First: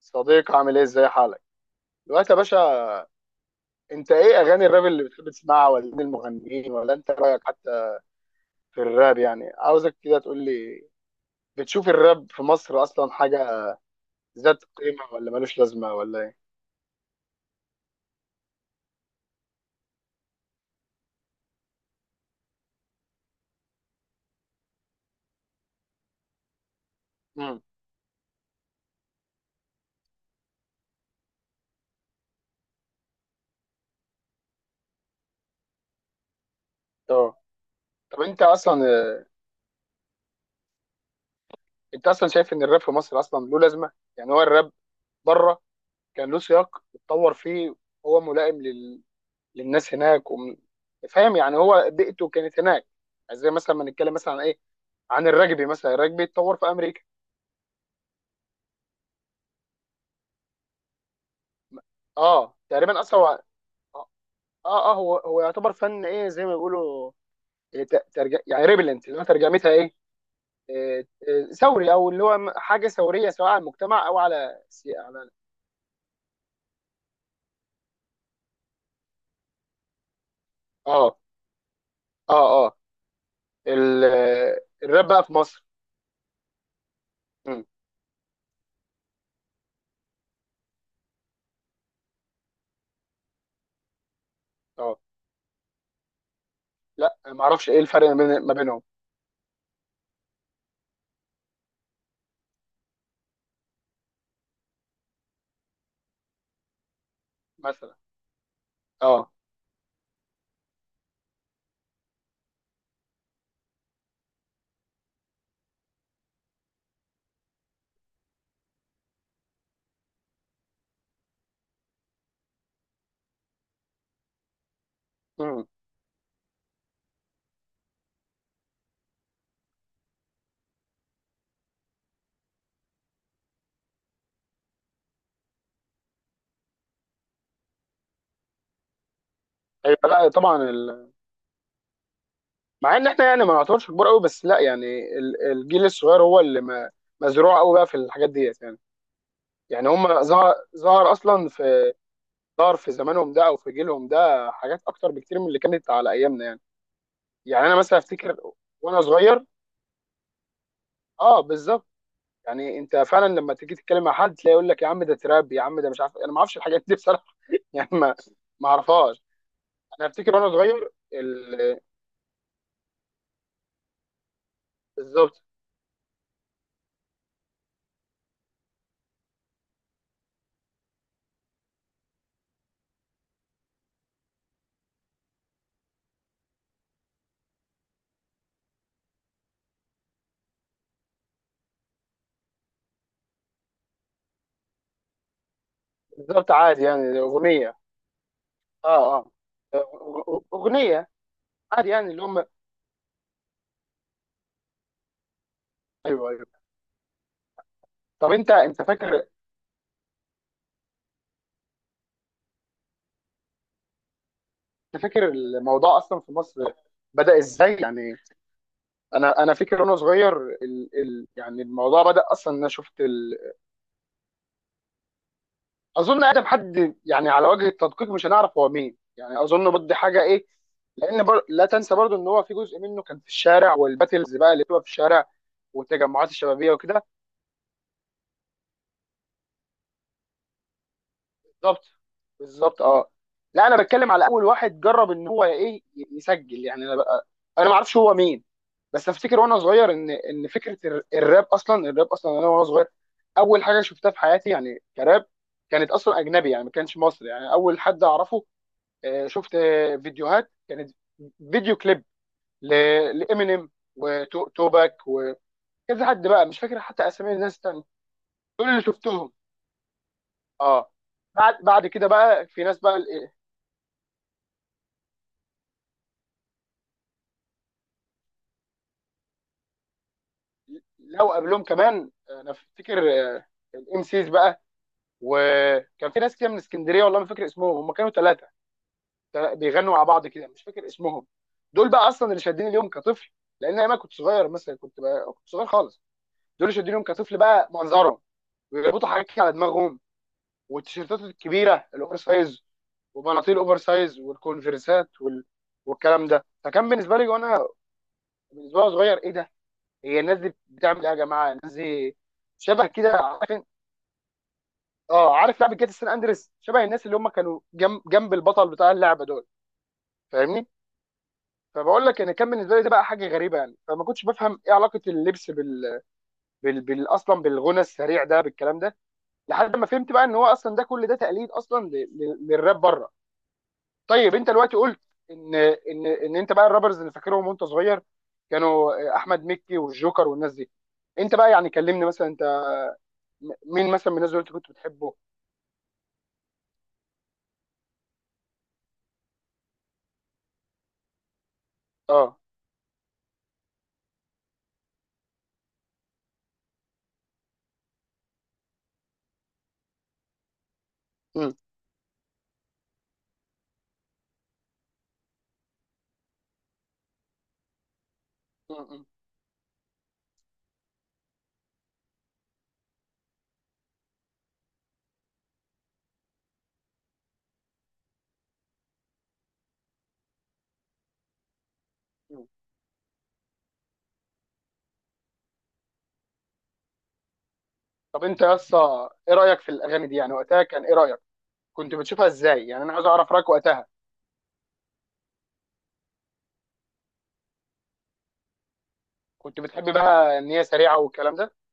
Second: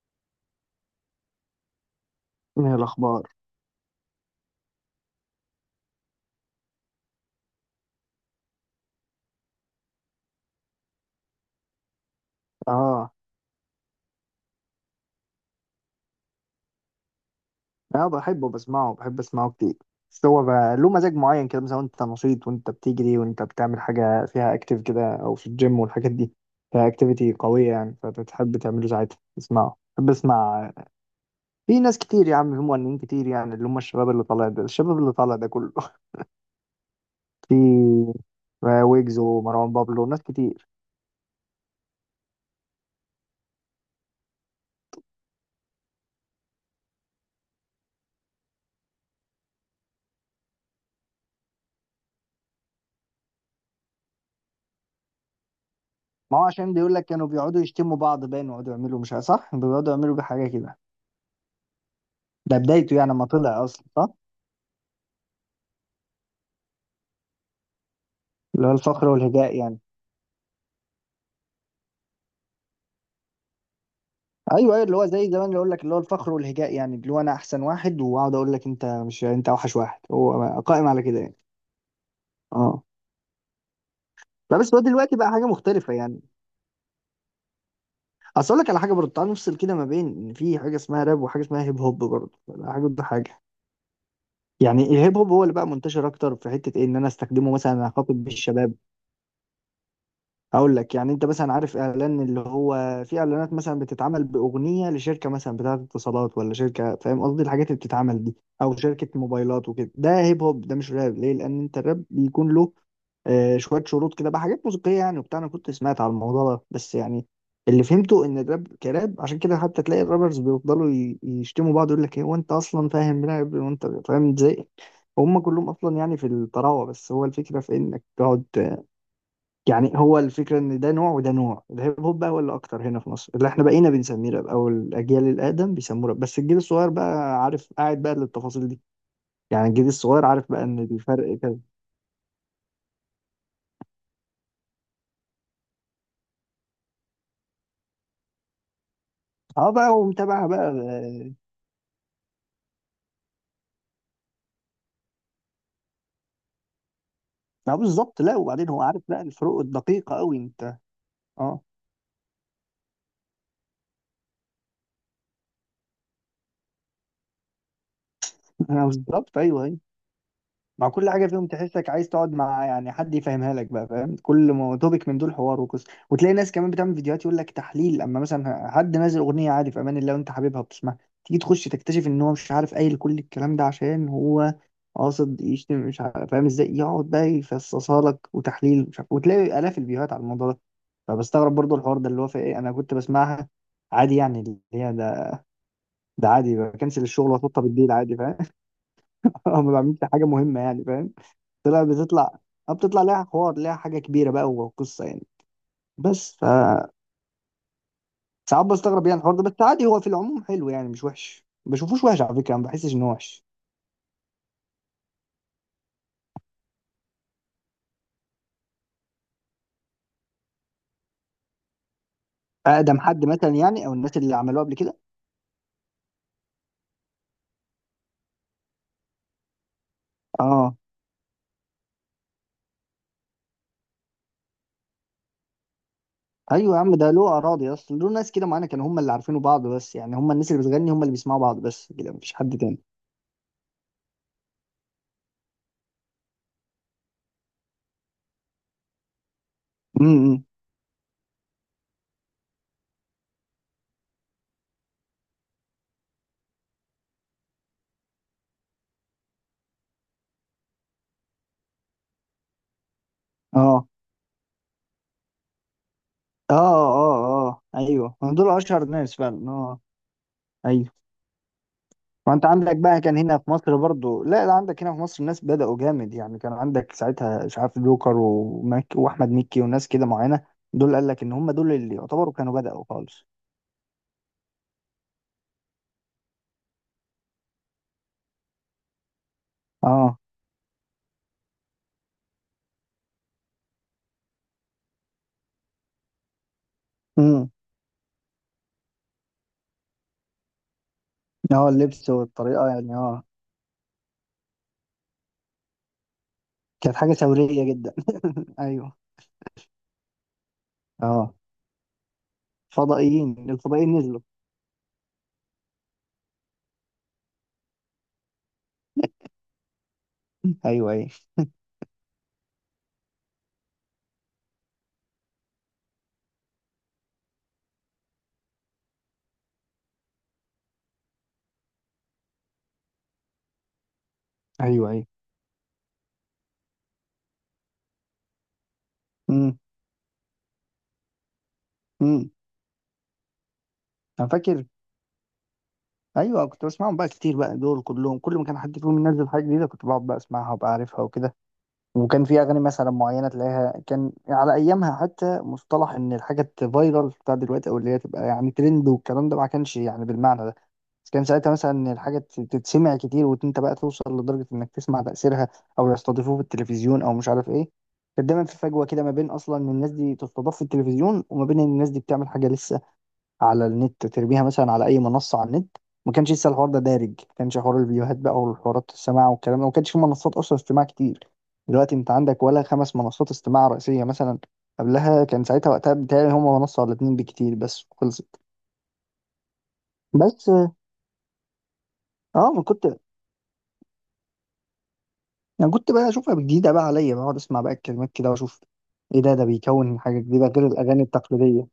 صديق، عامل ايه؟ ازاي حالك دلوقتي يا ايه باشا؟ الاخبار؟ انت ايه اغاني الراب اللي بتحب تسمعها؟ ولا مين المغنيين؟ ولا انت رايك حتى في الراب؟ يعني عاوزك كده تقول لي. بتشوف الراب في مصر اصلا اه حاجه ذات قيمه ولا ملوش لازمه ولا ايه؟ انا بحبه، بسمعه، بحب اسمعه كتير. بس هو بقى له مزاج معين كده، مثلا وانت نشيط، وانت بتجري، وانت بتعمل حاجه فيها اكتيف كده، او في الجيم والحاجات دي، فيها اكتيفيتي امم قويه يعني، فبتحب تعمله ساعتها، اسمعه بحب اسمع. في ناس كتير يا عم، في مغنيين كتير يعني، اللي هم الشباب اللي طالع ده، كله اه. في طب ويجز ومروان بابلو وناس كتير. انت اصلا شايف ان الراب في مصر اصلا له لازمه؟ يعني هو الراب بره كان له سياق اتطور فيه. هو ملائم للناس هناك فاهم؟ يعني هو بيئته كانت هناك. يعني زي مثلا ما نتكلم مثلا عن ايه، عن الرجبي، مثلا الرجبي ما هو اتطور في عشان بيقول امريكا. لك كانوا بيقعدوا يشتموا بعض باين، ويقعدوا يعملوا مش عارف- صح، بيقعدوا يعملوا بيه حاجه كده. اه، ده بدايته تقريبا يعني، اصلا ما هو. طلع اصلا، صح. اه، اه، هو يعتبر فن، ايه زي ما بيقولوا. إيه، يعني اللي هو ريبلنت الفخر اللي هو والهجاء ترجمتها يعني. ايه؟ إيه، ثوري، او اللي هو حاجه ثوريه سواء على المجتمع او على ايوه، ايوه، اللي هو على. زي زمان، اللي اقول لك اللي هو الفخر والهجاء يعني، اللي هو انا احسن واحد واقعد اقول لك انت مش، انت اوحش واحد، هو قائم على اه، كده يعني. اه، اه. اه. ال... لا بس هو الراب دلوقتي بقى بقى في حاجه مصر. مختلفه يعني. مم. اصل اقول لك على حاجه برضه، تعال نفصل كده ما بين ان في حاجه اسمها راب وحاجه اسمها هيب هوب برضه، حاجه ضد حاجه يعني. اه. الهيب هوب هو اللي بقى منتشر اكتر في حته ايه، ان انا لا، ما استخدمه اعرفش ايه مثلا الفرق ما اخاطب ما بالشباب. بينهم. هقول لك، يعني انت مثلا عارف اعلان اللي هو، في اعلانات مثلا بتتعمل باغنيه لشركه مثلا بتاعه اتصالات، ولا شركه، فاهم قصدي الحاجات اللي مثلا. بتتعمل دي، او شركه اه. موبايلات وكده، ده هيب هوب، ده مش راب، ليه؟ لان انت الراب بيكون له شويه شروط كده بقى، حاجات موسيقيه يعني وبتاع. انا كنت سمعت على الموضوع ده بس يعني، اللي فهمته ان الراب كراب عشان كده حتى تلاقي الرابرز بيفضلوا يشتموا بعض، يقول لك ايه وانت اصلا فاهم راب، وانت فاهم ازاي، هم امم. كلهم اصلا يعني في الطراوه، بس هو الفكره في انك تقعد. يعني هو الفكرة ان ده نوع وده نوع. الهيب هوب بقى هو اللي اكتر هنا في مصر، اللي احنا بقينا بنسميه راب، او الاجيال الادم بيسموه راب، بس الجيل الصغير بقى عارف، قاعد بقى للتفاصيل دي، يعني الجيل ايوه. الصغير لا عارف طبعا، بقى ان الفرق كذا. مع ان احنا يعني ما نعتبرش كبار قوي، بس لا يعني الجيل الصغير هو اللي ما... مزروع قوي بقى في الحاجات ديت يعني. اه بقى، يعني هم ومتابع ظهر بقى، ظهر اه. اصلا في، ظهر في زمانهم ده او في جيلهم ده حاجات اكتر بكتير من اللي كانت على ايامنا يعني. يعني انا مثلا بالظبط، افتكر لا وبعدين هو وانا عارف بقى صغير. الفروق الدقيقة قوي انت. اه، اه. بالظبط. يعني انت فعلا لما تيجي تتكلم مع حد تلاقي يقول لك: يا عم ده تراب، يا عم ده مش عارف إيه. انا ما اعرفش الحاجات دي بصراحه يعني ما ما اعرفهاش. بالظبط، ايوه، أيوه. انا افتكر وانا مع صغير كل حاجه فيهم تحسك عايز تقعد مع يعني حد يفهمها لك بقى، فاهم؟ كل ما توبيك من دول بالظبط. حوار وقصه. وتلاقي ناس كمان بتعمل فيديوهات يقول لك تحليل، اما مثلا حد نازل اغنيه عادي في امان الله وانت حبيبها بتسمعها، تيجي تخش تكتشف ان هو مش عارف، قايل كل الكلام ده عشان هو قاصد يشتم مش عارف، فاهم ازاي؟ يقعد بقى يفصصها لك وتحليل مش عارف، وتلاقي الاف الفيديوهات على الموضوع ده. فبستغرب برضو الحوار ده، اللي هو في ايه، انا كنت بسمعها عادي يعني، اللي هي ده، ده بالظبط، عادي، عادي بكنسل يعني، الشغل واتوطى اغنيه. بالليل عادي، فاهم؟ اه، هم ما بعملش حاجه اه، مهمه يعني، اغنيه فاهم؟ عادي يعني اللي بتطلع، هم. اه بتطلع ليها حوار، ليها حاجه كبيره بقى وقصه يعني. ايوه، بس ف ايوه. طب انت ساعات انت بستغرب يعني فاكر، الحوار ده، بس عادي، هو في العموم حلو يعني، مش وحش، ما بشوفوش وحش على فكره، ما بحسش انه وحش. انت فاكر الموضوع اصلا في مصر بدأ ازاي يعني؟ انا فاكر وانا صغير يعني الموضوع بدا اصلا ان انا شفت اقدم حد مثلا يعني، او الناس اللي عملوه قبل كده. اظن ادم حد، يعني على وجه التدقيق مش هنعرف هو مين، يعني اظن بدي حاجه ايه. اه. لان لا تنسى برضو ان هو في جزء منه كان في الشارع، والباتلز بقى اللي بتبقى في الشارع والتجمعات الشبابيه ايوه يا عم، وكده. ده له اراضي اصلا، له ناس كده معانا كانوا هم اللي عارفينه، بعض بس، يعني هم الناس اللي بتغني هم اللي بيسمعوا بعض بالظبط. بس، كده مفيش حد تاني. بالظبط، اه. لا، انا بتكلم على اول واحد جرب ان هو ايه يسجل، يعني انا ما اعرفش هو مين. بس افتكر وانا صغير ان امم، إمم. فكره الراب اصلا، الراب اصلا انا وانا صغير، اول حاجه شفتها في حياتي يعني كراب، كانت اصلا اجنبي، يعني ما كانش مصري. يعني اول حد اعرفه، آه، شفت آه، فيديوهات كانت، فيديو كليب لامينيم اه وتوباك وكذا، حد بقى اه مش فاكر حتى اسامي اه الناس اه التانية. ايوه هم دول دول اللي اشهر ناس شفتهم. فعلا، اه، ايوه. اه. بعد كده وانت بقى في عندك ناس بقى بقى كان هنا في مصر برضو، لا لا، عندك هنا في مصر الناس بدأوا جامد يعني، كان عندك ساعتها مش عارف جوكر ومك، واحمد مكي، وناس كده معينة، دول قال لك لو ان هم قبلهم دول اللي كمان يعتبروا آه، انا كانوا بدأوا افتكر خالص. الام سيز بقى، وكان في ناس كده من اسكندريه، والله ما فاكر اسمهم، هم كانوا 3 بيغنوا مع اه. بعض كده، مش فاكر اسمهم. دول بقى اصلا اللي شادين اليوم كطفل، لان انا كنت صغير، مثلا كنت صغير خالص، دول اللي شادين اليوم كطفل امم. بقى منظرهم، ويربطوا حاجات كده على دماغهم، والتيشيرتات اه، الكبيره اللبس الاوفر سايز، والطريقه يعني، اه. وبناطيل الاوفر سايز، والكونفرسات والكلام ده. فكان كانت حاجه بالنسبه لي وانا، ثوريه جدا. بالنسبه لي ايوه. صغير، ايه ده؟ هي الناس دي بتعمل ايه يا اه، جماعه؟ الناس دي شبه كده، فضائيين، عارف؟ الفضائيين نزلوا. اه، عارف لعبه جاتا سان اندريس، شبه الناس اللي هم كانوا جنب البطل بتاع اللعبه دول. فاهمني؟ ايوه، ايوه. فبقول لك يعني كان بالنسبه لي ده بقى حاجه غريبه، يعني فما كنتش بفهم ايه علاقه اللبس اصلا بالغنى السريع ده بالكلام ده. لحد ما فهمت بقى ان هو اصلا ده كل ده تقليد اصلا للراب بره. طيب، انت دلوقتي ايوه، قلت ايوه. ان ان ان انت بقى الرابرز اللي فاكرهم وانت صغير كانوا احمد امم. مكي والجوكر والناس دي. انت بقى يعني كلمني مثلا، امم. انت مين مثلا من انا الناس دول انت فاكر، كنت بتحبه؟ ايوه، كنت بسمعهم بقى كتير بقى، دول كلهم كل ما كان حد فيهم ينزل حاجة جديدة كنت بقعد بقى اسمعها وابقى عارفها وكده. وكان اه. في اغاني مثلا معينه تلاقيها كان على ايامها، حتى مصطلح ان الحاجه تفايرل بتاع دلوقتي، او اللي هي تبقى يعني ترند والكلام ده، ما كانش يعني بالمعنى ده، بس كان ساعتها م- مثلا ان الحاجه تتسمع كتير، وانت بقى توصل لدرجه انك تسمع تاثيرها، او يستضيفوه في التلفزيون، او مش عارف ايه. كان دايما في فجوه كده، م- ما بين اصلا ان الناس دي تستضاف في التلفزيون، وما بين ان الناس دي بتعمل حاجه لسه على النت، ترميها مثلا على اي منصه على النت. ما كانش لسه الحوار ده دارج، ما كانش حوار الفيديوهات بقى والحوارات السماع والكلام ده، ما كانش في منصات اصلا استماع كتير. دلوقتي انت عندك م. ولا خمس منصات استماع رئيسيه مثلا، قبلها كان ساعتها وقتها بتهيألي هما منصه ولا اتنين بكتير، بس طب خلصت. انت يا اسطى، ايه رايك في الاغاني دي؟ يعني بس. وقتها كان ايه رايك؟ كنت بتشوفها اه ما ازاي يعني؟ كنت انا عايز اعرف رايك وقتها. انا كنت بقى اشوفها جديده بقى عليا، بقعد اسمع بقى الكلمات كده واشوف ايه ده، ده كنت بتحب بيكون حاجه بقى جديده ان هي غير سريعه الاغاني والكلام ده؟ التقليديه.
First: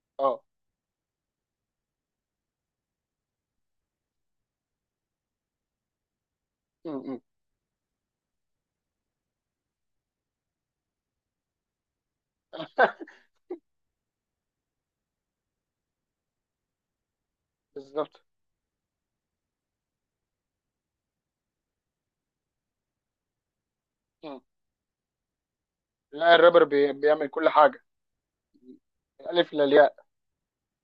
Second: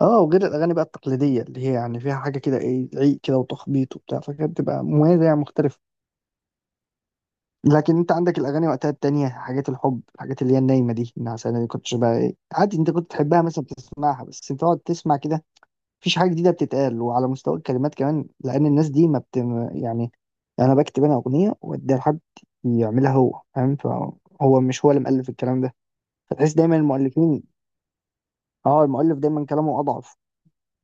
اه، اه. وغير الاغاني بقى التقليديه اللي هي يعني فيها حاجه كده ايه، عيق كده وتخبيط وبتاع، فكانت بتبقى مميزه يعني، مختلفه. م. لكن انت عندك الاغاني وقتها التانية حاجات الحب، الحاجات اللي هي النايمه دي، النعسانه دي، كنتش بقى ايه، عادي، انت كنت تحبها مثلا، بتسمعها بس انت تقعد تسمع كده، مفيش حاجه جديده بتتقال. وعلى مستوى الكلمات بالظبط. كمان، لان الناس دي ما بت، يعني انا بكتب انا اغنيه واديها لحد يعملها هو، فاهم؟ م. فهو مش هو اللي مؤلف الكلام ده. لا، فتحس الرابر دايما بيعمل المؤلفين، كل حاجه من اه المؤلف دايما الالف كلامه للياء. اضعف.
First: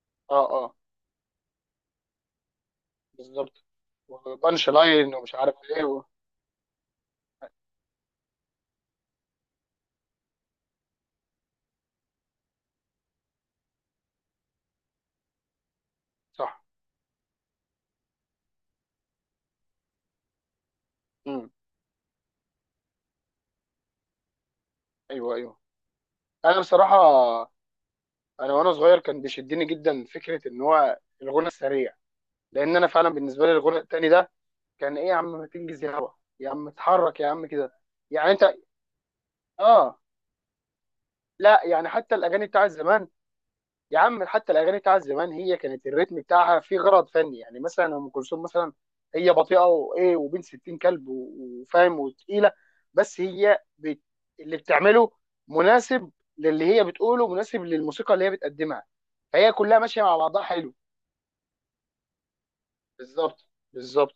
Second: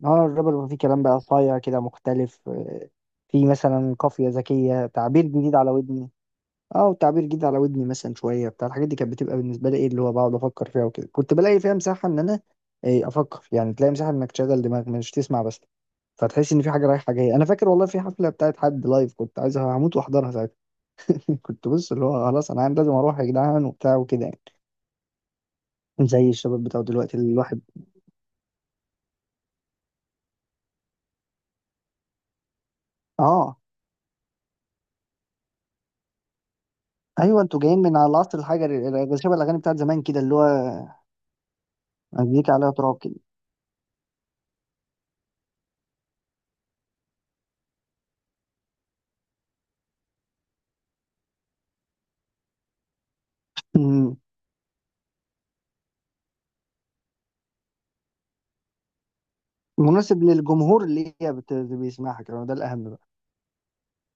اه، اه، الرابر بيبقى اه، فيه كلام بقى صايع كده، مختلف، في بالظبط. مثلا قافيه وبانش ذكيه، لاين تعبير ومش عارف جديد على ايه و... ودني. اه، وتعبير جديد على ودني مثلا، شويه بتاع، الحاجات دي كانت بتبقى بالنسبه لي ايه، اللي هو بقعد افكر فيها وكده، كنت بلاقي فيها مساحه ان انا افكر يعني، تلاقي مساحه انك تشغل دماغك، مش تسمع بس، فتحس ان صح. في حاجه رايحه جايه. انا فاكر والله في حفله بتاعت حد لايف، كنت عايز هموت واحضرها ساعتها. م. كنت بص اللي هو خلاص انا لازم اروح يا جدعان، وبتاع وكده يعني، ايوه، ايوه. زي انا الشباب بتاع بصراحه، دلوقتي اللي الواحد، انا وانا صغير كان بيشدني جدا فكره ان هو الغنى السريع، لان انا فعلا بالنسبه لي اه. الغنى التاني ده كان ايه، يا عم ما تنجز يا هوا، يا عم اتحرك يا ايوه عم انتوا كده جايين من على يعني. العصر انت الحجري شبه الاغاني بتاعت اه. زمان كده، اللي هو لا يعني حتى الاغاني مزيكا بتاعت عليها تراب زمان، كده. يا عم حتى الاغاني بتاعت زمان هي كانت الريتم بتاعها فيه غرض فني، يعني مثلا ام كلثوم مثلا هي بطيئه وايه، وبين 60 كلب وفاهم، وتقيله، بس هي أمم. اللي بتعمله مناسب للي هي بتقوله، مناسب للموسيقى اللي هي بتقدمها، فهي كلها ماشيه مع مناسب بعضها حلو. للجمهور اللي بيسمعها كمان، ده الاهم. بالظبط. بالظبط.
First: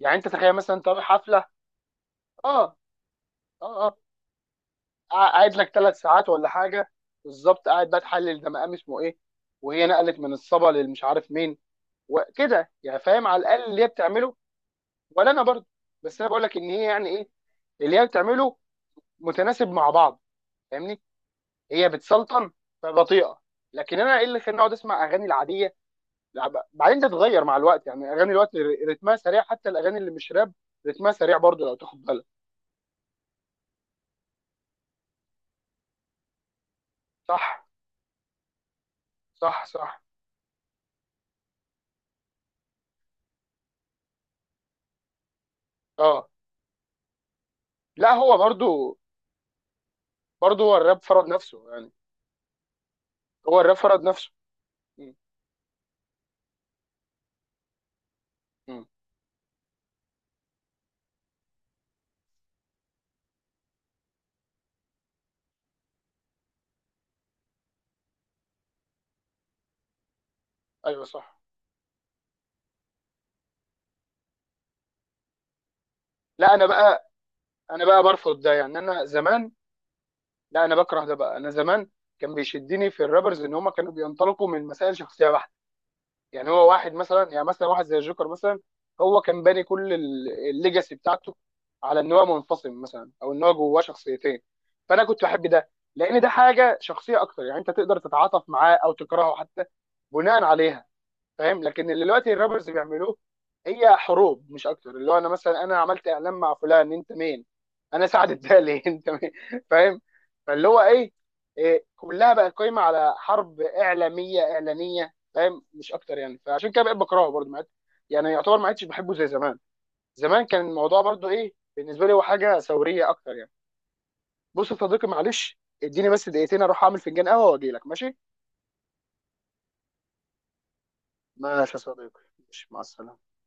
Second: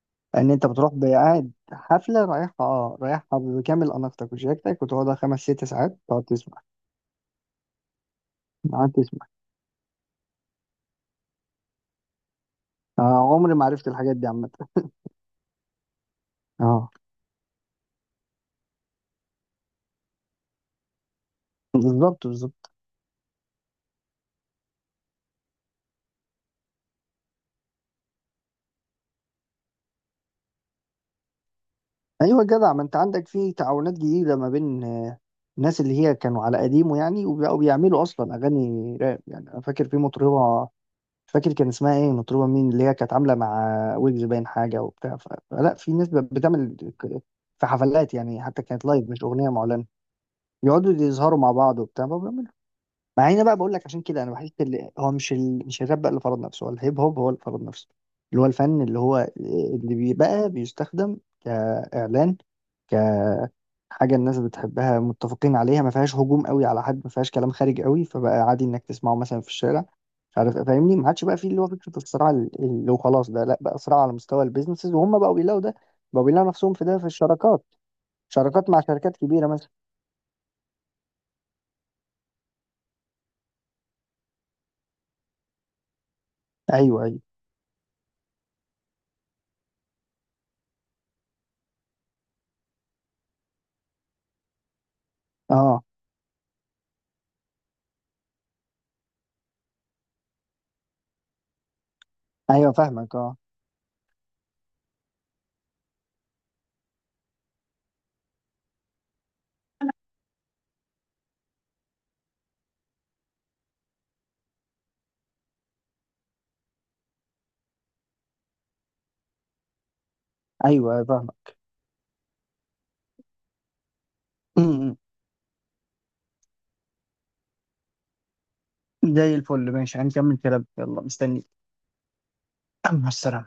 يعني انت ان تخيل انت مثلا انت بتروح رايح حفله، قاعد حفله رايحها اه، اه، رايحها اه، بكامل اه، اناقتك وشياكتك، وتقعدها خمس قاعد ست لك ثلاث ساعات تقعد ساعات ولا تسمع، حاجه، بالظبط، قاعد بقى تحلل ده مقام تقعد اسمه ايه، تسمع. وهي نقلت من الصبا للمش عارف مين وكده، يعني فاهم آه على عمري الاقل ما اللي هي عرفت الحاجات دي بتعمله. عامه. ولا انا برضه. بس انا بقول لك ان هي اه. يعني ايه اللي هي بتعمله متناسب مع بعض. فاهمني؟ هي بالظبط، بتسلطن، بالظبط. فبطيئه. لكن انا ايه اللي خلاني اقعد اسمع اغاني العاديه؟ لا، بعدين تتغير مع الوقت، يعني اغاني الوقت رتمها سريع، حتى الاغاني اللي مش راب رتمها سريع برضو لو تاخد بالك. ايوه جدع ما انت عندك في تعاونات جديده ما بين، الناس اللي هي كانوا على قديمه يعني وبقوا صح، بيعملوا اصلا اغاني راب، يعني انا صح، فاكر في صح. مطربه، مش فاكر كان اسمها ايه، مطربه مين اللي هي كانت عامله مع ويجز باين حاجه وبتاع، فلا في ناس اه، بتعمل في لا حفلات هو يعني، حتى كانت برضو، لايف مش اغنيه معلنه، برضو هو يقعدوا الراب فرض يظهروا مع نفسه بعض يعني، وبتاع ما بيعملوا. مع ان بقى، هو بقول الراب لك عشان فرض كده نفسه. انا بحس اللي هو م- مش مش الراب بقى اللي فرض نفسه، هو الهيب هوب هو اللي فرض نفسه، اللي هو الفن م. اللي هو اللي بيبقى بيستخدم كاعلان، كحاجه الناس بتحبها، متفقين عليها، ما فيهاش هجوم قوي على حد، ما فيهاش كلام خارج قوي، فبقى عادي انك تسمعه مثلا في الشارع، مش عارف، فاهمني؟ ايوه، ما عادش بقى صح. فيه اللي هو فكره الصراع اللي هو خلاص، ده لا بقى صراع على مستوى البيزنسز، وهم بقوا بيلاقوا ده، بقوا بيلاقوا لا انا نفسهم في ده، في بقى، الشراكات، انا بقى برفض ده شراكات يعني. مع انا شركات كبيره زمان، مثلا. لا انا بكره ده بقى. انا زمان كان بيشدني في الرابرز ان هم كانوا بينطلقوا من مسائل شخصيه بحته. يعني هو واحد ايوه، ايوه. مثلا، يعني مثلا واحد زي الجوكر مثلا، هو كان باني كل الليجاسي بتاعته على ان هو منفصل مثلا او ان هو جواه شخصيتين. فانا كنت بحب ده، اه لان ده حاجه شخصيه اكتر. يعني انت تقدر تتعاطف معاه او تكرهه حتى بناء عليها. فاهم؟ لكن اللي دلوقتي الرابرز ايوه فاهمك. بيعملوه اه هي حروب مش اكتر. اللي هو انا مثلا انا عملت اعلان مع فلان، انت مين؟ انا سعد الدالي انت مين؟ فاهم؟ فاللي هو ايه، إيه كلها بقت قايمه على حرب اعلاميه اعلانيه، فاهم؟ مش اكتر يعني. فعشان كده بقيت بكرهه برضه، ما عدت-، يعني يعتبر ما عدتش بحبه زي زمان. زمان كان ايوه، الموضوع أيوة برضه ايه فاهمك. بالنسبه لي، هو حاجه ثوريه اكتر يعني. بص يا صديقي، معلش اديني بس دقيقتين اروح اعمل فنجان قهوه واجي لك، ماشي؟ زي الفل، ماشي، هنكمل كلام، يلا مستني. ماشي يا صديقي. ماشي، مع مع السلامه. السلامة.